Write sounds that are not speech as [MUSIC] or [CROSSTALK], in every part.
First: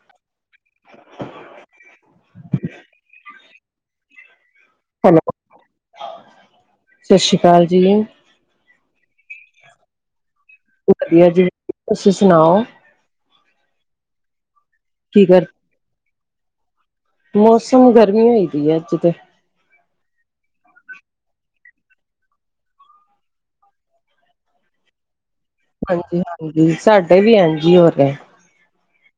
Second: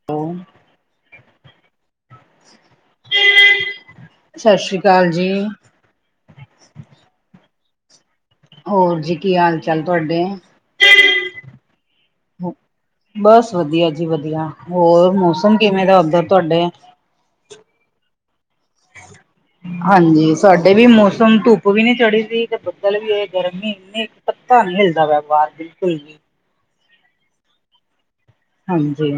ਸਤਿ ਸ਼੍ਰੀ ਅਕਾਲ। ਸ਼ਤ ਕਾਲ ਹੈਲੋ, ਜੀ। ਸਤਿ ਸ਼੍ਰੀ ਅਕਾਲ ਜੀ ਹੋਰ ਜੀ ਕੀ ਹਾਲ ਚਾਲ ਤੁਹਾਡੇ। ਵਧੀਆ ਜੀ ਤੁਸੀਂ ਸੁਣਾਓ? ਬਸ ਵਧੀਆ ਜੀ ਵਧੀਆ ਹੋਰ ਕੀ ਕਰ ਮੌਸਮ ਕਿਵੇਂ ਦਾ ਅੰਦਰ ਤੁਹਾਡੇ। ਮੌਸਮ ਗਰਮੀ ਹੋ ਦੀ ਹੈ ਅੱਜ ਤੇ ਹਾਂਜੀ ਸਾਡੇ ਵੀ ਮੌਸਮ ਧੁੱਪ ਵੀ ਨੀ ਚੜ੍ਹੀ ਸੀ ਤੇ ਬੱਦਲ ਵੀ ਇਹਏ ਗਰਮੀ ਇਨੀ। ਪਤਾ ਨਹੀਂ ਹਿਲਦਾ ਵਪਾਰ ਹਾਂਜੀ ਹਾਂਜੀ ਸਾਡੇ ਵੀ ਐਜੀ ਹੋ ਰਹੇ। ਹਾਂਜੀ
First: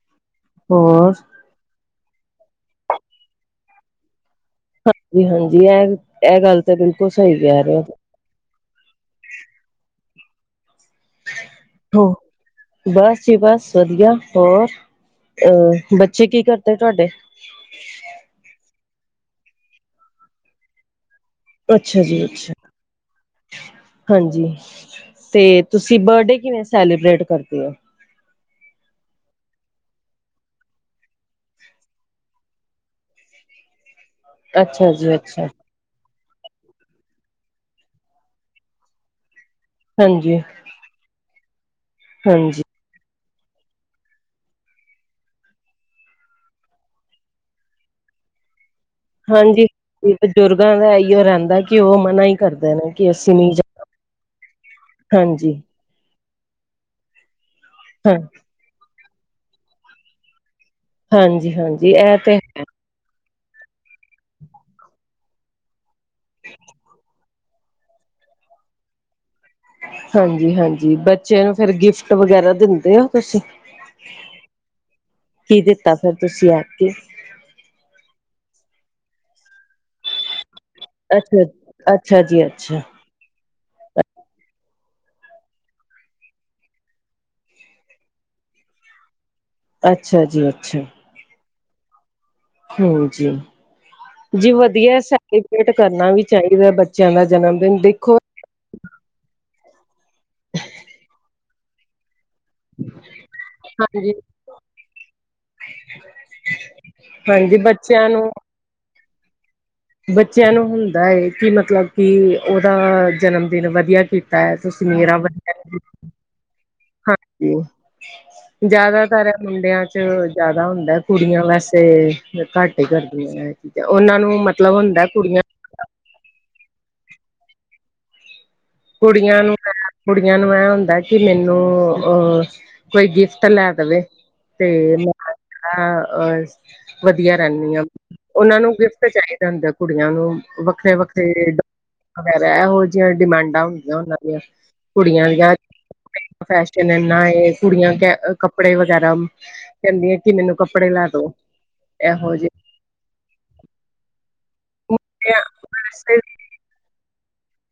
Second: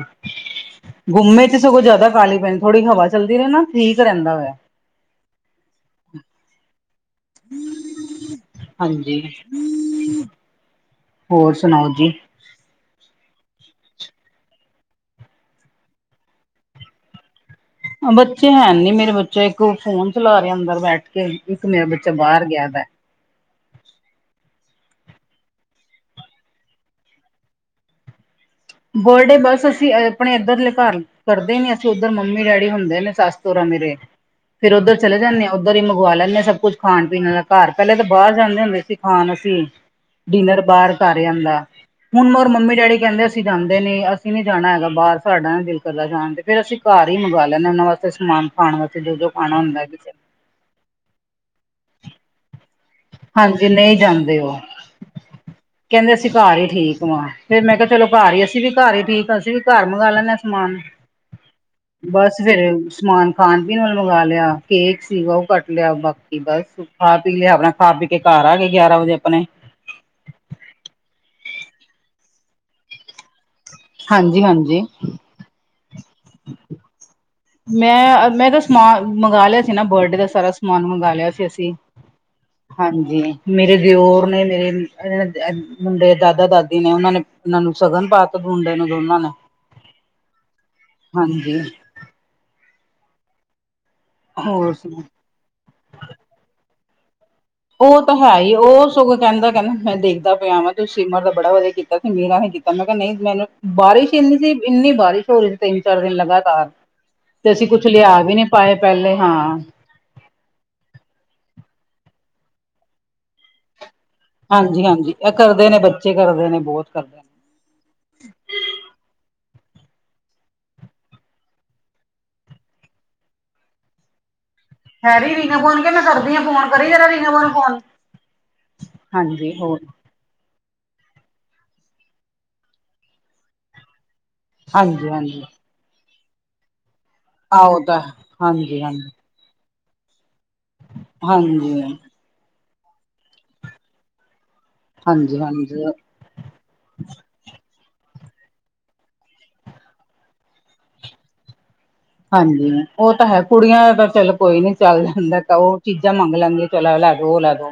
ਗੁੰਮੇ ਸਗੋਂ ਜ਼ਿਆਦਾ ਖੀ ਪਏ ਥੋੜੀ ਹਵਾ ਚੱਲਦੀ ਰਹੇ ਨਾ ਠੀਕ ਰਹਿੰਦਾ ਹੋਇਆ। ਹਾਂਜੀ ਹਾਂਜੀ ਇਹ ਇਹ ਗੱਲ ਤੇ ਬਿਲਕੁਲ ਸਹੀ ਕਹਿ ਰਹੇ। ਹਾਂਜੀ ਹੋਰ ਸੁਣਾਓ ਹੋ। ਜੀ? ਬਸ ਜੀ ਬਸ ਵਧੀਆ ਹੋਰ ਅ ਬੱਚੇ ਕੀ ਕਰਦੇ ਤੁਹਾਡੇ ਬੱਚੇ ਹੈ ਨੀ ਮੇਰੇ ਬੱਚੇ ਇੱਕ ਫੋਨ ਚਲਾ ਰਹਾ ਅੰਦਰ ਬੈਠ ਕੇ ਇੱਕ ਮੇਰਾ ਅੱਛਾ ਬੱਚਾ ਜੀ ਬਾਹਰ ਅੱਛਾ ਗਿਆ ਦਾ। ਹਾਂਜੀ ਤੇ ਤੁਸੀਂ ਬਰਡੇ ਕਿਵੇਂ ਸੈਲੀਬ੍ਰੇਟ ਕਰਦੇ ਹੋ। ਬੋਲਡੇ ਬਸ ਅਸੀਂ ਆਪਣੇ ਇੱਧਰਲੇ ਭਰ ਲ ਕਰਦੇ ਨੀ ਅਸੀਂ ਉੱਧਰ ਮੰਮੀ ਡੈਡੀ ਹੁੰਦੇ ਨੇ ਸੱਸ ਸੋਰਾ ਮੇਰੇ ਫੇਰ ਅੱਛਾ ਉੱਧਰ ਜੀ ਚਲੇ ਜਾਂਦੇ ਅੱਛਾ, ਹਾਂ। ਉੱਧਰ ਹੀ ਮੰਗਵਾ ਲੈਂਦੇ ਹਾਂ ਸਭ ਕੁੱਝ ਖਾਣ ਪੀਣ ਵਾਲ ਦਾ ਘਰ ਪਹਿਲੇ ਤਾਂ ਬਾਹਰ ਜਾਂਦੇ ਹੁੰਦੇ ਸੀ ਖਾਣ ਅਸੀਂ ਹਾਂਜੀ-ਹਾਂਜੀ। ਡਿਨਰ ਬਾਹਰ ਕਰੇ ਅਦਾ ਐ। ਹੁਣ ਮਰ ਮੰਮੀ ਡੈਡੀ ਕਹਿੰਦੇ ਅਸੀਂ ਜਾਂਦੇ ਨੀ ਅਸੀਂ ਨਹੀਂ ਜਾਣਾ ਹੈਗਾ। ਬਾਹਰ ਸਾਡਾ ਨਾ ਦਿਲ ਕਰਦਾ ਜਾਣ ਤੇ, ਫਿਰ ਅਸੀਂ ਘਰ ਹੀ ਮੰਗਵਾ ਲੈਂਦੇ ਉਹਨਾਂ ਵਾਸਤੇ ਸਮਾਨ। ਖਾਣ ਵਾਸਤੇ ਜੋ ਜੋ ਖਾਣਾ ਹਾਂਜੀ। ਹੁੰਦਾ ਕਿਸੇ ਨੇ। ਬਜ਼ੁਰਗਾਂ ਦਾ ਇਹੀ ਓ ਰਹਿੰਦਾ ਕਿ, ਉਹ ਮਨਾ ਹੀ ਕਰਦੇ ਨੇ ਕਿ ਅਸੀਂ ਹਾਂਜੀ ਜਾ ਨਹੀਂ ਜਾਂਦੇ ਉਹ ਹਾਂਜੀ ਕਹਿੰਦੇ ਅਸੀਂ ਘਰ ਹੀ ਠੀਕ ਹਾਂ, ਫੇਰ ਮੈਂ ਕਿਹਾ ਚਲੋ ਹਾਂ ਘਰ ਹੀ ਅਸੀਂ ਵੀ ਘਰ ਹੀ ਠੀਕ ਹਾਂ ਅਸੀਂ ਵੀ ਘਰ ਮੰਗਵਾ ਲੈਂਦਾ ਸਮਾਨ। ਹਾਂਜੀ ਹਾਂਜੀ ਇਹ ਬਸ ਤੇ ਫੇਰ ਹੈ ਸਮਾਨ ਖਾਣ ਪੀਣ ਨਾਲ ਮੰਗਵਾ ਲਿਆ। ਕੇਕ ਸੀਗਾ ਉਹ ਕੱਟ ਲਿਆ। ਬਾਕੀ ਬਸ ਖਾ ਪੀ ਲਿਆ ਆਪਣਾ ਖਾ ਪੀ ਕੇ ਘਰ ਆ ਗਏ, ਗਿਆਰਾਂ ਵਜੇ ਆਪਣੇ ਹਾਂਜੀ ਹਾਂਜੀ। ਬੱਚੇ ਨੂੰ ਫਿਰ ਗਿਫਟ ਵਗੈਰਾ ਦਿੰਦੇ ਐ ਕੁਝ ਹਾਂਜੀ ਹਾਂਜੀ ਕੀ ਦਿੱਤਾ ਫੇਰ ਤੁਸੀਂ ਆ ਕੇ। ਮੈਂ- ਮੈਂ ਤਾਂ ਸਮਾਨ ਮੰਗਵਾ ਲਿਆ ਸੀ। ਨਾ ਬਰਡੇ ਦਾ ਸਾਰਾ ਸਮਾਨ ਮੰਗ ਲਿਆ ਅੱਛਾ ਸੀ ਅਸੀਂ ਅੱਛਾ ਜੀ ਅੱਛਾ ਹਾਂਜੀ। ਮੇਰੇ ਦੇਓਰ ਨੇ ਮੇਰੇ ਮੁੰਡੇ ਦਾਦਾ-ਦਾਦੀ ਨੇ, ਉਹਨਾਂ ਨੇ ਇਹਨਾਂ ਨੂੰ ਸ਼ਗਨ ਪਾਤਾ ਮੁੰਡੇ ਦੇ ਦੋਨਾਂ ਨੇ ਅੱਛਾ ਜੀ ਅੱਛਾ। ਹਾਂਜੀ ਹੂੰ ਜੀ। ਜੀ ਹੋਰ ਵਧੀਆ ਸੁਣਾ ਸੈਲੀਬ੍ਰੇਟ ਕਰਨਾ ਵੀ ਚਾਹੀਦਾ ਬੱਚਿਆਂ ਦਾ ਜਨਮ ਦਿਨ ਉਹ ਤਾਂ ਦੇਖੋ ਹੈ ਹੀ ਏ। ਉਹ ਸਗੋ ਕਹਿੰਦਾ-ਕਹਿੰਦਾ ਮੈਂ ਦੇਖਦਾ ਪਿਆਵਾਂ ਤੇ ਸਿਮਰ ਦਾ ਬੜਾ ਵਧੀਆ ਕੀਤਾ ਸੀ ਮੇਰਾ ਹ ਕੀਤਾ ਮੈਂ ਕਿਹਾ ਨਹੀਂ ਮੈਨੂੰ, ਬਾਰਿਸ਼ ਹਾਂਜੀ ਸੀ ਇੰਨੀ ਬਾਰਿਸ਼ ਹੋ ਰਹੀ ਸੀ। ਤਿੰਨ-ਚਾਰ ਦਿਨ ਲਗਾਤਾਰ। ਤੇ ਹਾਂਜੀ ਅਸੀਂ ਕੁਛ ਬੱਚਿਆਂ ਲਿਆ ਨੂੰ ਵੀ ਨਹੀਂ ਪਾਏ ਪਹਿਲੇ ਉਨ੍ਹਾਂ ਨੇ। ਬੱਚਿਆਂ ਨੂੰ ਹੁੰਦਾ ਹੈ ਕਿ ਮਤਲਬ ਕਿ ਉਹਦਾ ਜਨਮ ਦਿਨ ਵਧੀਆ ਕੀਤਾ। ਹੈ ਤੇ, ਹਾਂਜੀ ਸਿਮਰਨ ਹਾਂਜੀ ਨਾਲ ਇਹ ਵੱਡਾ ਕਰਦੇ ਨੇ ਬੌਬੀ ਬੱਚੇ ਕਰਦੇ ਨੇ ਬਹੁਤ ਕਰਦੇ ਘੱਟ ਨੇ ਨੀ ਉਹ। ਜ਼ਿਆਦਾਤਰ ਮੁੰਡਿਆਂ ਚ ਜ਼ਿਆਦਾ ਹੁੰਦਾ। ਕੁੜੀਆਂ ਵੈਸੇ ਘੱਟ ਹੀ ਕਰਦੀਆਂ। ਤੇ ਉਹਨਾਂ ਨੂੰ ਵੀ ਮਤ। ਹੈਰੀ ਰੀਨਾ ਨੂ ਕਹਿ ਮੈਂ ਕਰਦੀ ਆ ਫੋਨ, ਕਰੀ ਜਰਾ ਰੀਨਾ ਨੂੰ ਫੋਨ। ਕੁੜੀਆਂ ਹਾਂਜੀ ਨੂੰ। ਹੋਰ ਕੁੜੀਆਂ ਨੂੰ ਇਹ ਹੁੰਦਾ ਕਿ ਮੈਨੂੰ, ਕੋਈ ਗਿਫਟ ਲੈ ਦੇਵੇ। ਤੇ ਹਾਂਜੀ ਹਾਂਜੀ ਮੈਂੜਾ ਅਹ ਵਧੀਆ ਆਹੋ ਰਹਿੰਦੀਆ ਹਨ। ਤਾਂ ਉਹਨਾਂ ਨੂੰ ਹਾਂਜੀ ਗਿਫਟ ਹਾਂਜੀ ਚਾਹੀਦਾ। ਹੁੰਦਾ ਕੁੜੀਆਂ ਨੂੰ ਵੱਖਰੇ- ਵੱਖਰੇ ਹਾਂਜੀ ਵਗੈਰਾ ਇਹੋ ਜਿਹੀਆਂ ਡਿਮਾਂਡ। ਆ ਹੁੰਦੀਆਂ ਉਹਨਾਂ ਦੀਆ ਕੁੜੀਆਂ ਹਾਂਜੀ ਦੀਆਂ। ਹਾਂਜੀ ਫੈਸ਼ਨ ਇਨਾ ਇਹ ਕੀ ਕੁੜੀਆਂ ਕਹਿਣ ਕੱਪੜੇ ਵੇਂਗੇਰਾ। ਕਹਿੰਦੀ ਆ ਕਿ ਮੈਨੂੰ ਕੱਪੜੇ ਲੈ ਦੋ। ਇਹੋ ਜਿਹੇ ਹਾਂਜੀ ਉਹ ਤਾਂ ਹੈ ਕੁੜੀਆਂ ਦਾ ਤਾਂ ਚਲੋ ਕੋਈ ਨੀ, ਚੱਲ ਜਾਂਦਾ ਉਹ ਚੀਜ਼ਾਂ ਵੈਸੇ ਮੰਗ ਲੈਂਦਿਆਂ। ਚਲੋ, ਆ ਲੈਦੋ ਓ ਲਾਦੋ।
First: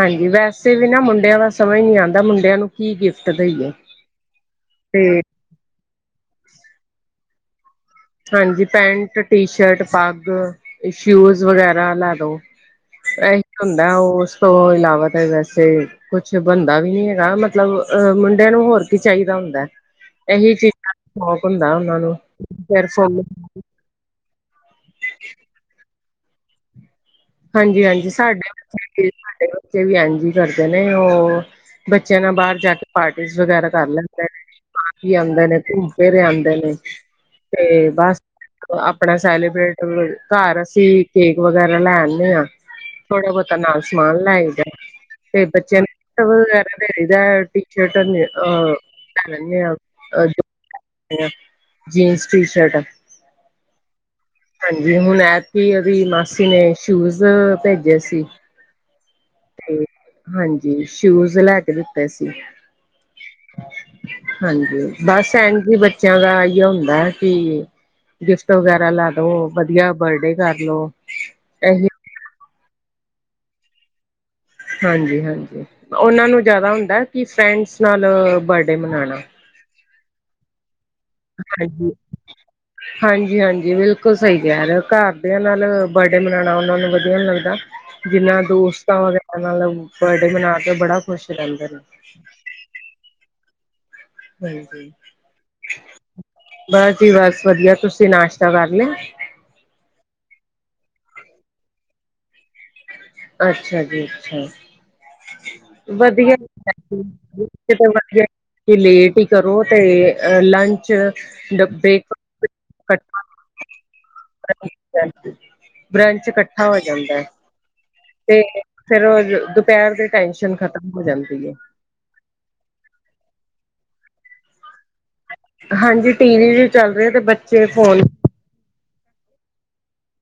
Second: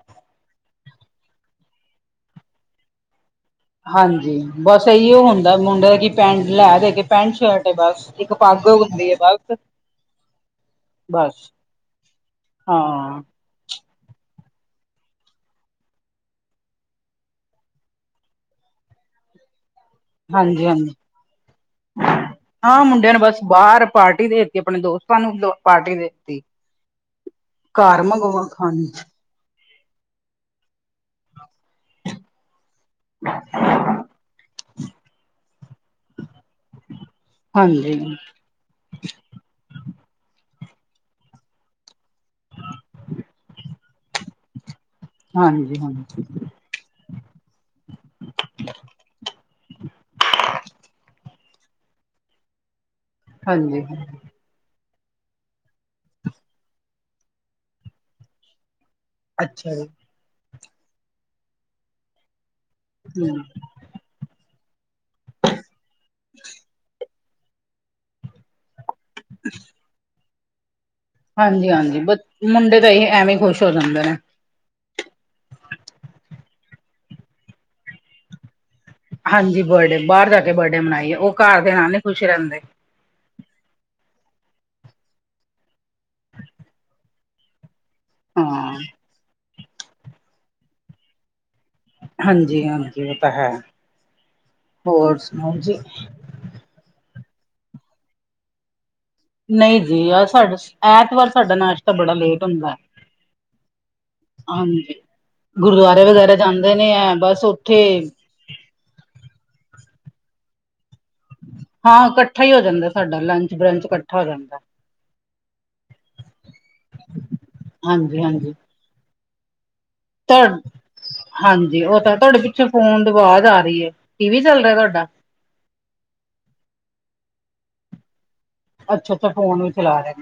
ਹਾਂਜੀ ਵੈਸੇ ਵੀ ਨਾ ਮੁੰਡਿਆਂ ਦਾ ਸਮਝ ਨਹੀਂ ਆਉਂਦਾ, ਮੁੰਡਿਆਂ ਨੂੰ ਕੀ ਗਿਫਟ ਦੇਈਏ। ਹਾਂਜੀ। ਬਸ ਤੇ ਇਹੀਓ ਹੁੰਦਾ ਮੁੰਡੇ ਦੀ, ਪੈਂਟ ਲੈਦੋ ਪੈਂਟ ਸ਼ਰਟ ਹੈ ਬਸ। ਇੱਕ ਹਾਂਜੀ, ਪੱਗ ਹੁੰਦੀ ਹੈ ਪੈਂਟ ਟੀ ਬਸ ਸ਼ਰਟ ਪੱਗ ਸ਼ੂਜ ਬਸ ਵਗੈਰਾ ਲੈਦੋ। ਹਾਂ ਇਹੀ ਹੁੰਦਾ ਉਸ ਤੋਂ ਇਲਾਵਾ ਤਾਂ ਵੈਸੇ। ਕੁਛ ਬਣਦਾ ਵੀ ਨੀ ਹੈਗਾ ਮਤਲਬ ਆ ਮੁੰਡਿਆਂ ਨੂੰ ਹੋਰ ਕੀ ਚਾਹੀਦਾ ਹੁੰਦਾ। ਇਹੀ ਹਾਂਜੀ ਹਾਂਜੀ ਚੀਜ਼ਾਂ, ਦਾ ਸ਼ੌਕ ਹੁੰਦਾ ਉਹਨਾਂ ਨੂੰ। ਹਾਂ। ਫਿਰ ਮੁੰਡਿਆਂ ਨੇ ਫੋਨ ਬਸ ਬਾਹਰ ਪਾਰਟੀ ਦੇ ਦਿੱਤੀ ਆਪਣੇ ਦੋਸਤਾਂ ਨੂੰ ਪਾਰਟੀ ਦੇ ਦਿੱਤੀ। ਹਾਂਜੀ ਹਾਂਜੀ ਸਾਡੇ ਬੱਚੇ ਜੀਂਦ ਨੀ ਕਰਦੇ। ਬੱਚੇ ਵੀ ਐਨਜੀਂ ਕਰਦੇ ਨੇ ਉਹ, ਬੱਚਿਆਂ ਨਾਲ ਬਾਹਰ ਜਾ ਕੇ ਪਾਰਟੀ ਵਗੈਰਾ। ਕਰ ਲੈਂਦੇ ਨੇ ਜੀ, ਆਉਂਦੇ ਨੇ ਘੁੰਮ ਕੇ ਫੇਰੇ ਆਉਂਦੇ ਨੇ ਤੇ ਹਾਂਜੀ ਬਸ। ਆਪਣਾ ਸੈਲੀਬ੍ਰੇਟ, ਤੇ ਘਰ ਅਸੀਂ ਕੇਕ ਵਗੈਰਾ ਲਿਆਂ। ਮੋ ਥੋੜਾ ਬਹੁਤਾ ਨਾਲ ਸਮਾਨ ਲਾਏ ਜਾ ਤੇ, ਹਾਂਜੀ ਬੱਚੇ ਹਾਂਜੀ ਵਗੈਰ। ਲੈ ਆਇਦਾ ੲਏ, ਟੀ ਸ਼ਰਟ ਅਨ। ਜੀਨਸ ਟੀ ਸਰਤਾ। ਹਾਂਜੀ, ਹਾਂ। ਹਾਂਜੀ। ਹੁਣ ਐਸੀ ਉਹਦੀ ਮਾਸੀ ਨੇ ਸ਼ੂਜ ਭੇਜੇ ਸੀ। ਅੱਛਾ, ਤੇ ਜੀ। ਹਾਂਜੀ ਸ਼ੂਜ ਲੈ ਕੇ ਦਿੱਤੇ ਸੀ। ਹੂੰ। ਹਾਂਜੀ ਬਸ ਐਨਜੀ ਬੱਚਿਆਂ ਦਾ ਇ ਹੁੰਦਾ ਕਿ। ਗਿਫਟ ਵਗੈਰਾ ਲੇਲੋ ਵਧੀਆ ਬਰਡੇ ਕਰ ਲੋ। ਹਾਂਜੀ ਇਹੀ ਹਾਂਜੀ ਬਹੁਤ ਮੁੰਡੇ ਤਾਂ ਐਵੇਂ ਖੁਸ਼ ਹੋ ਜਾਂਦੇ ਨੇ। ਹਾਂਜੀ ਹਾਂਜੀ, ਉਹਨਾਂ ਨੂੰ ਜ਼ਿਆਦਾ ਹੁੰਦਾ ਕਿ ਫਰੈਂਡਸ ਨਾਲ ਬਰਡੇ ਮਨਾਉਣਾ। ਹਾਂਜੀ ਬਰਡੇ ਬਾਹਰ ਜਾ ਕੇ ਬਰਡੇ ਮਨਾਈਏ। ਉਹ ਘਰ ਦੇ ਹਾਂਜੀ। ਨਾਲ ਨੀ ਖੁਸ਼ ਰਹਿੰਦੇ ਹਾਂਜੀ ਹਾਂਜੀ ਬਿਲਕੁਲ ਸਹੀ ਕਿਹਾ ਘਰਦਿਆਂ ਦੇ ਨਾਲ ਬਰਡੇ ਮਨਾਉਣਾ ਉਹਨਾਂ ਨੂੰ ਵਧੀਆ ਨੀਂ ਲੱਗਦਾ। ਏਹਨਾਂ ਹਾਂ ਦੋਸਤਾਂ ਨਾਲ ਬਰਡੇ ਮਨਾ ਕੇ ਬੜਾ ਖੁਸ਼ ਰਹਿੰਦੇ ਨੇ। ਹਾਂਜੀ ਹਾਂਜੀ, ਉਹ ਤਾਂ ਹੈ ਹਾਂਜੀ ਹੋਰ ਸੁਣਾਓ ਜੀ। ਬਸ ਜੀ ਬਸ ਵਧੀਆ ਤੁਸੀਂ ਨਾਸ਼ਤਾ ਕਰ ਲਿਆ। ਨਹੀਂ ਜੀ ਐਤਵਾਰ ਸਾਡਾ ਨਾਸ਼ਤਾ ਬੜਾ ਲੇਟ ਹੁੰਦਾ। ਅੱਛਾ ਜੀ, ਅੱਛਾ ਹਾਂਜੀ। ਜੀ। ਗੁਰਦੁਆਰੇ ਵਗੈਰਾ ਵਧੀਆ ਜੀ ਜਾਂਦੇ ਨੇ ਹੈ ਬਸ ਵਧੀਆ। ਉੱਥੇ ਤੁਸੀਂ ਨਾਸਤਾ ਲੇਟ ਹੀ ਕਰੋ ਤੇ ਲੰਚ ਯਾ ਬ੍ਰੇਕ। ਇਹੀਓ ਹੀ ਹੋ ਜਾਂਦਾ ਸਾਡਾ ਲੰਚ ਬਰੰਚ ਇਕੱਠਾ। ਹੋ ਜਾਂਦਾ ਬ੍ਰੈਂਚ ਇਕੱਠਾ ਹੋ ਜਾਂਦਾ ਹੈ, ਹਾਂਜੀ ਤੇ ਫੇਰ ਦੁਪਹਿਰ ਦੇ ਹਾ, ਹਾਂਜੀ ਉਹ ਤਾਂ ਤੁਹਾਡੇ ਪਿੱਛੋਂ ਫੋਨ ਦੀ ਅਵਾਜ਼ ਆ ਰਹੀ ਹੈ, ਟੀਵੀ ਚੱਲ ਰਿਹਾ ਤੁਹਾਡਾ? ਹਾਂਜੀ, ਟੀਵੀ ਵੀ ਚੱਲ ਰਹੇ ਆ, ਤੇ ਬੱਚੇ ਫੋਨ ਅੱਛਾ, ਛਾ ਫੋਨ ਵੀ ਚਲਾ ਰਹੇ।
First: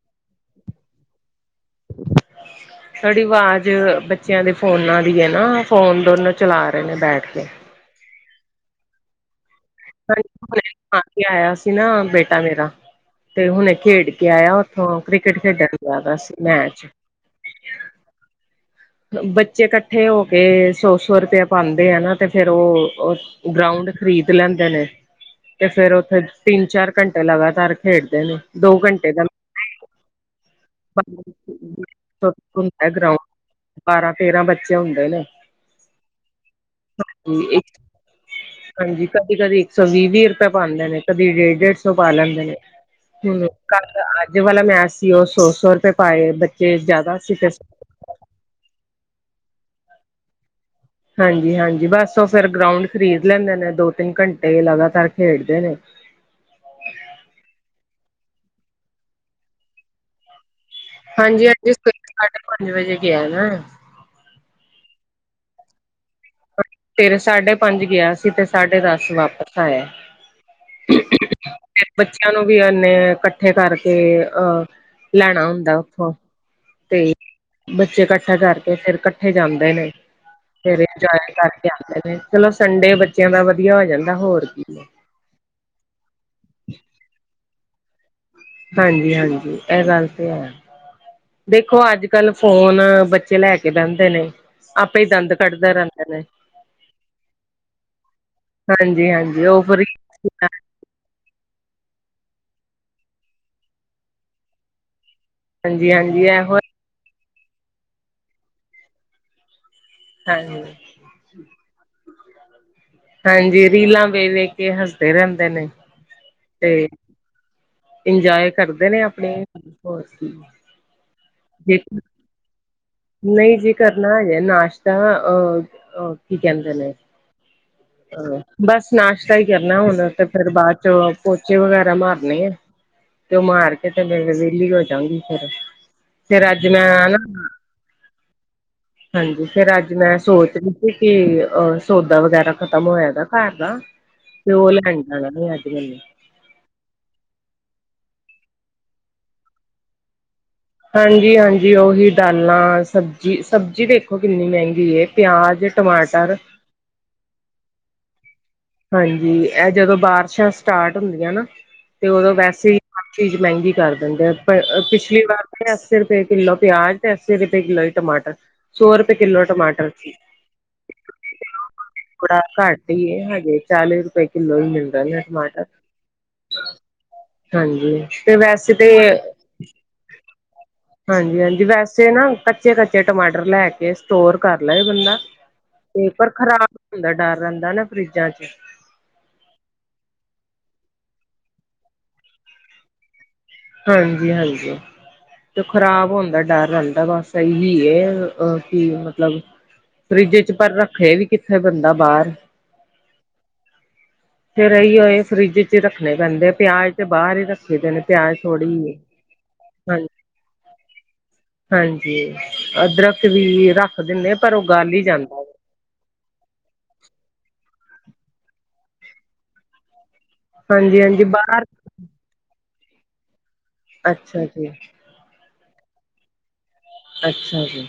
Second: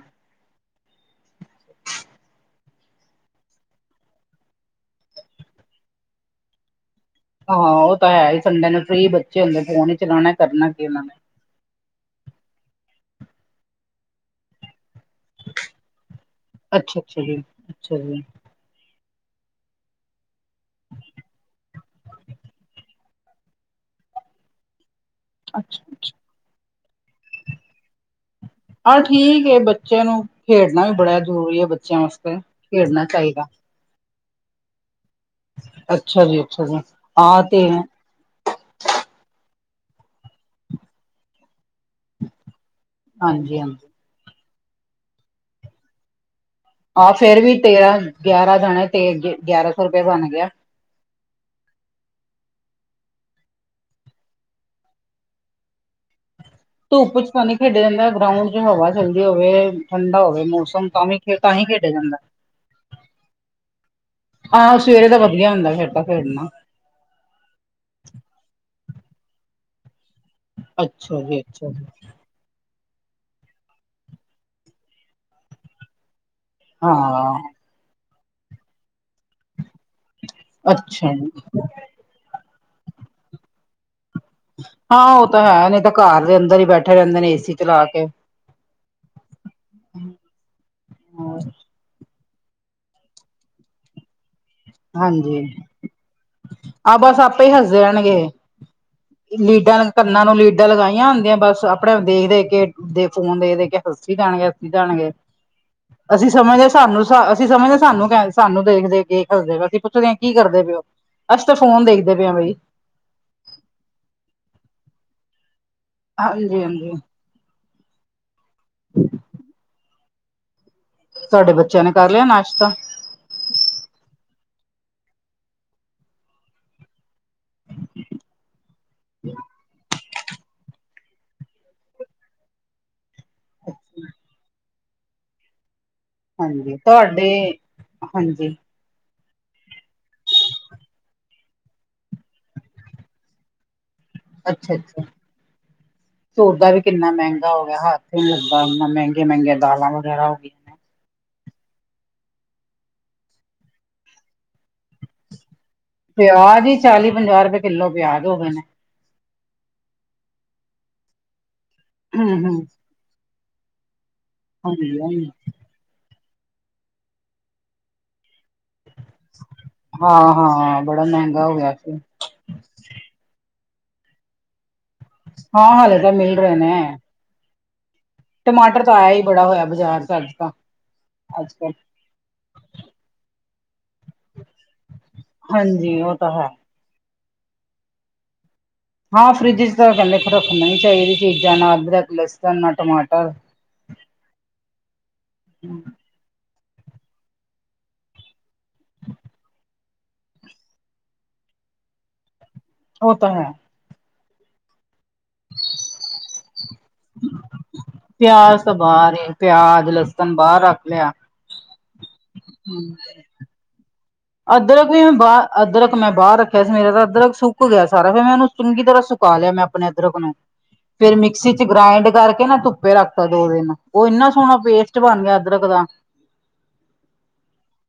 [INAUDIBLE] ਤੁਹਾੜੀ ਆਵਾਜ਼ ਬੱਚਿਆਂ ਦੇ ਫੋਨਾਂ ਦੀ ਹੈ ਨਾ, ਫੋਨ ਦੋਨੋਂ ਚਲਾ ਰਹੇ ਨੇ ਬੈਠਕੇ। ਹਾਂ, ਉਹ ਤਾਂ ਹੈਹੀ, ਸੰਡੇ ਨੂੰ ਫ੍ਰੀ ਬੱਚੇ ਹੁੰਦੇ, ਫੋਨ ਹੀ ਹਾਂਜੀ ਚਲਾਣਾ ਹੁਣੇ ਕਰਨਾ ਕੀ ਖਾ ਉਹਨਾਂ ਨੇ। ਕੇ ਆਇਆ ਨਾ ਬੇਟਾ ਮੇਰਾ, ਤੇ ਹੁਣੇ ਖੇਡਕੇ ਆਇਆ। ਉੱਥੋਂ ਕ੍ਰਿਕਟ ਖੇਡਣ ਜ਼ਿਆਦਾ ਸੀ, ਮੈਚ ਅੱਛਾ ਅੱਛਾ ਜੀ, ਅੱਛਾ ਜੀ। ਬੱਚੇ ਇਕੱਠੇ ਹੋਕੇ ਸੋ-ਸੋ ਰੁਪਇਆ ਪਾਂਦੇ ਆ ਨਾ, ਤੇ ਫੇਰ ਉਹ ਗ੍ਰਾਉਂਡ ਖਰੀਦ ਲੈਂਦੇ ਨੇ। ਤੇ ਅੱਛਾ ਫੇਰ ਅੱਛਾ। ਉੱਥੇ, ਤਿੰਨ-ਚਾਰ ਘੰਟੇ ਲਗਾਤਾਰ ਖੇਡਦੇ ਨੇ। ਦੋ ਆਂ ਘੰਟੇ ਦਾ ਠੀਕ ਏ ਬੱਚਿਆਂ ਨੂੰ, ਖੇਡਣਾ ਵੀ ਬੜਾ ਜ਼ਰੂਰੀ ਹੈ ਬੱਚਿਆਂ ਵਾਸਤੇ, ਹੁੰਦਾ ਖੇਡਣਾ ਗਰਾਊਂਡ ਚਾਹੀਦਾ। ਬਾਰਾਂ-ਤੇਰਾਂ ਬੱਚੇ ਹੁੰਦੇ ਨੇ। ਅੱਛਾ ਜੀ-ਅੱਛਾ ਜੀ, ਆਹ ਤੇ ਹਾਂਜੀ, ਕਦੀ-ਕਦੀ ਇੱਕ ਸੌ ਵੀਹ-ਵੀਹ ਰੁਪਏ ਪਾਂਦੇ ਨੇ, ਕਦੀ ਡੇਢ-ਡੇਢ ਸੋ ਪਾ ਲੈਂਦੇ ਨੇ। ਹੂੰ, ਹਾਂਜੀ ਹਾਂਜੀ ਕੱਲ, ਅੱਜ ਵਾਲਾ ਮੈਚ ਸੀ ਉਹ ਸੋ-ਸੋਰੁਪਏ ਪਾਏ ਬੱ ਆਹ ਫੇਰ ਵੀ ਤੇਰਾਂ, ਗਿਆਰਾਂ ਜਾਣੇ ਤੇ ਗਿਆਰਾਂ ਸੌ ਰੁਪਏ ਬਣ ਗਿਆ। ਹਾਂਜੀ-ਹਾਂਜੀ, ਬਸ ਉਹ ਫਿਰ ਗ੍ਰਾਉਂਡ ਖਰੀਦ ਲੈਂਦੇ ਨੇ, ਦੋ-ਤਿੰਨ ਘੰਟੇ ਲਗਾਤਾਰ ਖੇਡਦੇ ਨੇ। ਧੁੱਪ'ਚ ਤਾ ਨੀ ਖੇਡਿਆ ਜਾਂਦਾ, ਗ੍ਰਾਉਂਡ'ਚ ਹਵਾ ਚਲਦੀ ਹੋਵੇ, ਠੰਡਾ ਹੋਵੇ ਮੌਸ ਹਾਂਜੀ-ਹਾਂਜੀ, ਸਵੇਰੇ ਸਾਢੇ ਪੰਜ ਵਜੇ ਗਿਆ ਨਾ। ਆਹ, ਸਵੇਰੇ ਦਾ ਵਧੀਆ ਹੁੰਦਾ ਫੇਰ ਤਾਂ ਖੇਡਨਾ। ਫਿਰ ਸਾਢੇ-ਪੰਜ ਗਿਆ ਸੀ, ਤੇ ਸਾਢੇ-ਦੱਸ ਵਾਪਸ ਆਇਆ। ਅੱਛਾ ਜੀ, ਅੱਛਾ ਫਿਰ ਜੀ। ਬੱਚਿਆਂ ਨੂੰ ਵੀ ਇਨੇ ਇਕੱਠੇ ਕਰਕੇ, ਅਹ ਲੈਣਾ ਹੁੰਦਾ ਉੱਥੋਂ। ਤੇ, ਹਾਂ ਬੱਚੇ ਇਕੱਠਾ ਕਰਕੇ, ਫਿਰ ਇਕੱਠੇ ਜਾਂਦੇ ਨੇ। ਫਿਰ ਅੱਛਾ ਜੀ ਇੰਜੋਏ ਕਰਕੇ ਆਂਦੇ ਨੇ। ਚਲੋ, ਸੰਡੇ ਬੱਚਿਆਂ ਦਾ ਵਧੀਆ ਹੋ ਜਾਂਦਾ, ਹੋਰ ਕੀ। ਹਾਂ, ਉਹ ਤਾ‌ ਹੈ ਨਹੀਂ ਤਾਂ ਘਰ ਦੇ ਅੰਦਰ ਹੀ ਬੈਠੇ ਰਹਿੰਦੇ ਨੇ, ਏਸੀ ਚਲਾਕੇ। ਹਾਂਜੀ-ਹਾਂਜੀ, ਐ ਗੱਲ ਤੇ ਹੈ। ਦੇਖੋ, ਅੱਜ-ਕੱਲ ਫੋਨ ਬੱਚੇ ਲੈਕੇ ਬਹਿੰਦੇ ਨੇ। ਆਪੇ ਹੀ ਦੰਦ ਹਾਂਜੀ ਕੱਢਦੇ ਰਹਿੰਦੇ ਨੇ। ਆਹ ਬਸ, ਆਪੇ ਹੀ ਹੱਸਦੇ ਰਹਿਣਗੇ। ਹਾਂਜੀ ਹਾਂਜੀ ਉਹ ਫਿਰ ਲੀਡਾਂ ਕੰਨਾਂ ਨੂੰ ਲੀਡਾਂ ਲਗਾਈਆਂ ਹੁੰਦੀਆਂ, ਬਸ। ਆਪਣੇ ਦੇਖ-ਦੇਖਕੇ ਦੇ, ਫੋਨ ਦੇਖ-ਦੇਖਕੇ ਹੱਸੀ ਜਾਣਗੇ, ਹੱਸੀਂ ਜਾਣਗੇ, ਹਾਂਜੀ ਹਾਂਜੀ ਅਸੀਂ ਇਹੋ ਸਮਝਦੇ ਹਾਂ ਸਾਨੂੰ ਸ੍ਹਾ, ਅਸੀਂ ਸਮਝਦੇ ਸਾਨੂੰ ਕ ਸਾਨੂੰ ਦੇਖ-ਦੇਖਕੇ ਹਸਦੇ ਪੲਏ, ਅਸੀਂ ਪੁੱਛਦੇ ਹਾਂ ਕੀ ਏ ਕਰਦੇ ਹਾਂਜੀ ਪਏ ਓ? ਅਸੀ ਤੇ ਫੋਨ ਦੇਖਦੇ ਪਏ ਆਂ ਬਈ। ਹਾਂਜੀ, ਰੀਲਾਂ ਵੇਖ-ਵੇਖਕੇ ਹੱਸਦੇ ਰਹਿੰਦੇ ਨੇ। ਤੇ ਹਾਂਜੀ-ਹਾਂਜੀ। ਇੰਜੋਏ ਕਰਦੇ ਨੇ, ਆਪਣੇ ਹੋਰ ਕੀ। ਤੁਹਾਡੇ ਜੇ ਬੱਚਿਆਂ ਨੇ ਕਰਲਿਆ ਨਾਸ਼ਤਾ? ਨਹੀਂ ਜੀ ਕਰਨਾ ਹਜੇ ਨਾਸ਼ਤਾ, ਅ, ਅ ਕੀ ਕਹਿੰਦੇ ਨੇ ਹ [INAUDIBLE] ਬਸ, ਨਾਸ਼ਤਾ ਹੀ ਕਰਨਾ ਹੁਣ, ਤੇ ਫੇਰ ਬਾਅਦ'ਚ ਪੋਚੇ ਵਗੈਰਾ ਮਾਰਨੇ ਆ। ਤੇ, ਓ ਮਾਰਕੇ ਤੇ ਫਿਰ ਵੇਹਲੀ ਹੋ ਜਾਂਗੀ ਫਿਰ। ਫੇਰ ਅੱਜ ਹਾਂਜੀ, ਮੈਂ ਨਾ ਤੁਹਾਡੇ ਹਾਂਜੀ। ਹਾਂਜੀ ਫਿਰ ਅੱਜ ਮੈਂ ਸੋਚ ਰਹੀ ਸੀ ਕਿ, ਅ ਸੌਦਾ ਵਗੈਰਾ ਖਤਮ ਹੋਇਆਦਾ ਘਰਦਾ ਤੇ ਓਹ ਲੈਣ ਜਾਣਾ, ਲੈਕੇ ਆਂਨੀ ਆਂ। ਸੋਦਾ ਵੀ ਕਿੰਨਾ ਮਹਿੰਗਾ ਹੋਗਿਆ, ਹੱਥ ਨੀ ਲਗਦਾ ਇੰਨਾ ਮਹਿੰਗੀਆਂ-ਮਹਿੰਗੀਆਂ ਦਾਲਾਂ ਵਗੈਰਾ ਹੋ ਗੀਆ। ਹਾਂਜੀ ਹਾਂਜੀ ਉਹੀ ਦਾਲਾਂ, ਸਬਜ਼ੀ, ਸਬਜ਼ੀ ਦੇਖੋ ਕਿੰਨੀ ਮਹਿੰਗੀ ਐ, ਪਿਆਜ ਟਮਾਟਰ ਪਿਆਜ ਹੀ ਚਾਲੀ ਪੰਜਾਹ ਰੁਪਏ ਕਿੱਲੋ, ਪਿਆਜ ਹੋ ਗਏ ਨੇ ਹਾਂਜੀ ਇਹ ਜਦੋਂ ਬਾਰਿਸ਼ਾਂ ਸਟਾਰਟ ਹੁੰਦੀਆਂ ਨਾ, ਤੇ ਹਮ ਉਦੋਂ ਹਮ ਵੈਸੇ ਹੀ ਹਰ ਚੀਜ਼ ਮਹਿੰਗੀ ਕਰ ਦਿੰਦੇ, ਆ ਪਰ ਹਾਂਜੀ ਪਿਛਲੀ ਹਾਂਜੀ ਵਾਰ ਅੱਸੀ ਰੁਪਏ ਕਿੱਲੋ ਪਿਆਜ, ਤੇ ਅੱਸੀ ਰੁਪਏ ਕਿਲੋ ਹੀ ਟਮਾਟਰ ਸੌ ਰੁਪਏ ਕਿਲੋ ਟਮਾਟਰ ਸੀ ਹਾਂ ਹਾਂ ਬੜਾ ਮਹਿੰਗਾ ਹੋ ਗਿਆ ਸੀ ਬੜਾ ਘੱਟ ਈ, ਹਜੇ ਚਾਲੀ ਰੁਪਏ ਕਿੱਲੋ ਹੀ ਮਿਲਦਾ ਏ ਟਮਾਟਰ ਹਾਂ ਹਾਲੇ ਤਾਂ ਮਿਲ ਰਹੇ ਨੇ ਹਾਂਜੀ ਤੇ ਵੈਸੇ ਟਮਾਟਰ ਤੇ ਤਾਂ ਆਇਆ ਹੀ ਬੜਾ ਹੋਇਆ ਬਾਜ਼ਾਰ ਚ ਅੱਜ ਤਾਂ ਹਾਂਜੀ ਅੱਜ ਹਾਂਜੀ, ਕੱਲ ਵੈਸੇ ਨਾ ਕੱਚੇ ਕੱਚੇ ਟਮਾਟਰ ਲੈ ਕੇ, ਸਟੋਰ ਕਰ ਲਏ ਬੰਦਾ ਹਾਂਜੀ ਉਹ ਤਾਂ ਹੈ ਹੂੰਦਾ, ਡਰ ਰਹਿੰਦਾ ਨਾ ਫਰਿਜਾਂ ਚ ਹਾਂ ਫਰਿੱਜ ਚ ਤਾਂ ਕਹਦੇ ਰੱਖਣੀ ਨਹੀਂ ਚਾਹੀਦੀਆਂ, ਚੀਜ਼ਾਂ ਨਾ ਅਦਰਕ ਲਸਣ, ਨਾ ਟਮਾਟਰ ਹਾਂਜੀ ਹਾਂਜੀ, ਤੇ ਖ਼ਰਾਬ ਹੋਣ ਦਾ ਡਰ ਰਹਿੰਦਾ ਬਸ ਸਹੀ ਹੈ ਅ ਕਿ ਮਤਲਬ ਫਰਿੱਜ ਚ, ਪਰ ਰੱਖੇ ਵੀ ਕਿੱਥੇ ਬੰਦਾ ਬਾਹਰ ਓ ਤਾਂ ਹੈ ਫਿਰ ਇਹੀਓ ਏ ਫਰਿੱਜ ਚ ਰੱਖਣੇ ਪੈਂਦੇ, ਪਿਆਜ ਤੇ ਬਾਹਰ ਹੀ ਰੱਖੀ ਦੇ ਨੇ, ਪਿਆਜ ਤਾਂ ਕੀ ਏ, ਬਾਹਰ ਪਿਆਜ ਹਾਂਜੀ ਲਸਣ ਬਾਹਰ ਰੱਖ ਲਿਆ ਹਾਂਜੀ ਅਦਰਕ ਅਸੀ ਵੀ ਰੱਖ ਦਿੰਦੇ ਆ, ਪਰ ਉਹ ਅਦਰਕ ਗੱਲ ਹੀ ਵੀ ਮੈਂ ਜਾਂਦਾ ਬਾਹਰ ਅਦਰਕ ਮੈਂ ਬਾਹਰ ਰੱਖਿਆ ਸੀ ਮੇਰਾ ਤਾਂ ਅਦਰਕ ਸੁੱਕ ਗਿਆ ਸਾਰਾ, ਫਿਰ ਮੈਂ ਉਹਨੂੰ ਚੰਗੀ ਤਰ੍ਹਾਂ ਸੁਕਾ ਲਿਆ ਮੈਂ ਆਪਣੇ ਅਦਰਕ ਨੂੰ ਹਾਂਜੀ ਫੇਿਰ ਹਾਂਜੀ ਮਿਕਸੀ ਚ ਬਾਹਰ ਗ੍ਰਾਇੰਡ ਕਰਕੇ ਫਿਰ ਮੈਂ ਧੁੱਪੇ ਰੱਖਤਾ ਦੋ ਦਿਨ, ਉਹ ਇੰਨਾ ਅੱਛਾ ਸੋਹਣਾ ਜੀ ਪੇਸਟ ਬਣ ਗਿਆ ਅਦਰਕ ਦਾ ਅੱਛਾ ਜੀ,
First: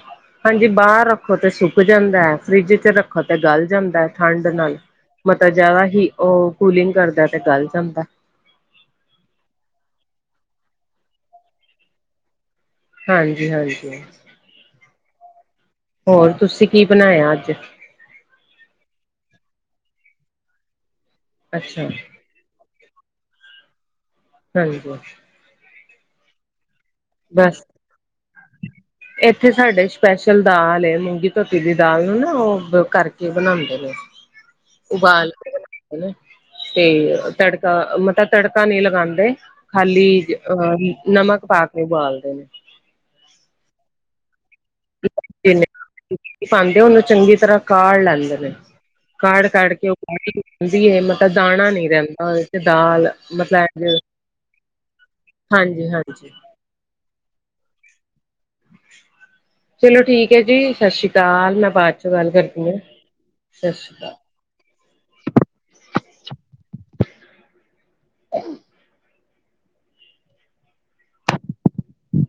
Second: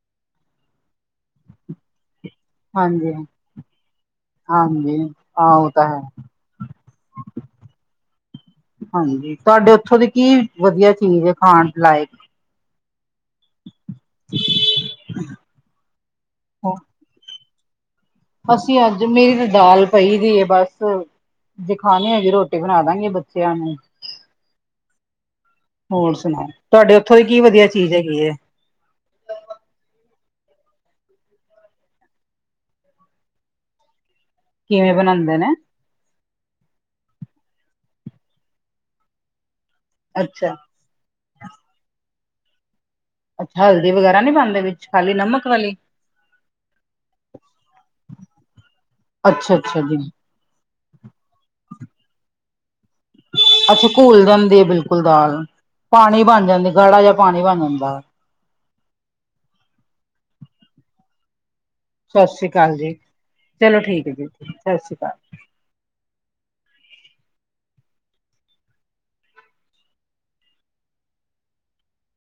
ਹਾਂਜੀ ਬਾਹਰ ਰੱਖੋ ਤੇ ਸੁੱਕ ਜਾਂਦਾ ਹੈ ਫਰਿੱਜ ਚ ਹਾਂਜੀ, ਰੱਖੋ ਤੇ ਗਲ ਜਾਂਦਾ ਹੈ ਠੰਡ ਨਾਲ, ਹਾਂਜੀ ਮਤ ਅ ਹਾਂ ਉਹ ਜ਼ਿਆਦਾ ਤਾਂ ਹੈ ਹੀ ਉਹ ਕੂਲਿੰਗ ਕਰਦਾ, ਤੇ ਗੱਲ ਜਾਂਦਾ ਹਾਂਜੀ ਤੁਹਾਡੇ ਉੱਥੋਂ ਦੀ ਕੀ ਵਧੀਆ ਚੀਜ਼ ਹੈ, ਖਾਣ ਲਾਇਕ ਹਾਂਜੀ ਹਾਂਜੀ ਹੋਰ ਤੁਸੀਂ ਕੀ ਬਣਾਇਆ ਅੱਜ ਅਸੀਂ ਅੱਜ, ਮੇਰੀ ਤਾਂ ਦਾਲ ਪਈ ਦੀ ਹੈ, ਬਸ ਜੇ ਅੱਛਾ ਖਾਨੀ ਹੋੲ ਗੀ ਰੋਟੀ ਤੇ ਬਣਾ ਦਾਂਗੇ ਬੱਚਿਆਂ ਨੂੰ ਹਾਂਜੀ। ਹੋਰ ਸੁਣਾਓ, ਤੁਹਾਡੇ ਉੱਥੋਂ ਦੀ ਕੀ ਬਸ ਵਧੀਆ ਚੀਜ਼ ਹੈਗੀ ਹੈ। ਇੱਥੇ ਸਾਡੇ ਸਪੈਸ਼ਲ ਦਾਲ ਏ, ਮੂੰਗੀ ਧੋਤੀ ਦੀ ਦਾਲ ਨੂੰ ਨਾ ਉਹ ਕਰਕੇ ਬਣਾਉਂਦੇ ਨੇ। ਕਿਵੇਂ ਉਬਾਲ ਬਣਾਉਂਦੇ ਕੇ ਨੇ ਬਣਾਓ ਹੈਨਾ ਤੇ ਤੜਕਾ, ਮਤਲਬ ਤੜਕਾ ਨਹੀਂ ਲਗਾਉਂਦੇ। ਖਾਲੀ ਅੱਛਾ ਅਹ ਨਮਕ ਪਾ ਕੇ ਉਬਾਲਦੇ ਨੇ। ਅੱਛਾ ਹਲਦੀ ਵਗੈਰਾ ਨਹੀਂ ਪਾਉਂਦੇ ਵਿੱਚ, ਖਾਲੀ ਨਮਕ ਵਾਲੀ। ਪਾਉਂਦੇ ਉਹਨੂੰ ਚੰਗੀ ਤਰ੍ਹਾਂ ਕਾੜ ਲੈਂਦੇ ਨੇ, ਕਾੜ ਅੱਛਾ ਕਾਢ ਅੱਛਾ ਕੇ ਉਹ। ਜੀ ਕਿੰਜਦੀ ਐ, ਮਤਲਬ ਦਾਣਾ ਨੀ ਰਹਿੰਦਾ ਉਹਦੇ ਚ, ਦਾਲ। ਮਤਲਬ ਅੱਛਾ ਐ ਘੁਲ ਜਾਂਦੀ ਏ ਬਿਲਕੁਲ ਦਾਲ, ਹਾਂਜੀ ਪਾਣੀ ਹਾਂਜੀ ਬਣ ਜਾਂਦੀ ਗਾੜਾ ਜਿਹਾ ਪਾਣੀ ਬਣ ਜਾਂਦਾ। ਚਲੋ ਠੀਕ ਹੈ ਜੀ, ਸਤਿ ਸ਼੍ਰੀ ਅਕਾਲ, ਮੈਂ ਬਾਦ। ਸਤਿ ਸ਼੍ਰੀ ਅਕਾਲ ਜੀ, ਚਲੋ ਠੀਕ ਹੈ ਅਕਾਲ ਜੀ, ਸਤਿ ਸ਼੍ਰੀ ਅਕਾਲ। [UNINTELLIGIBLE]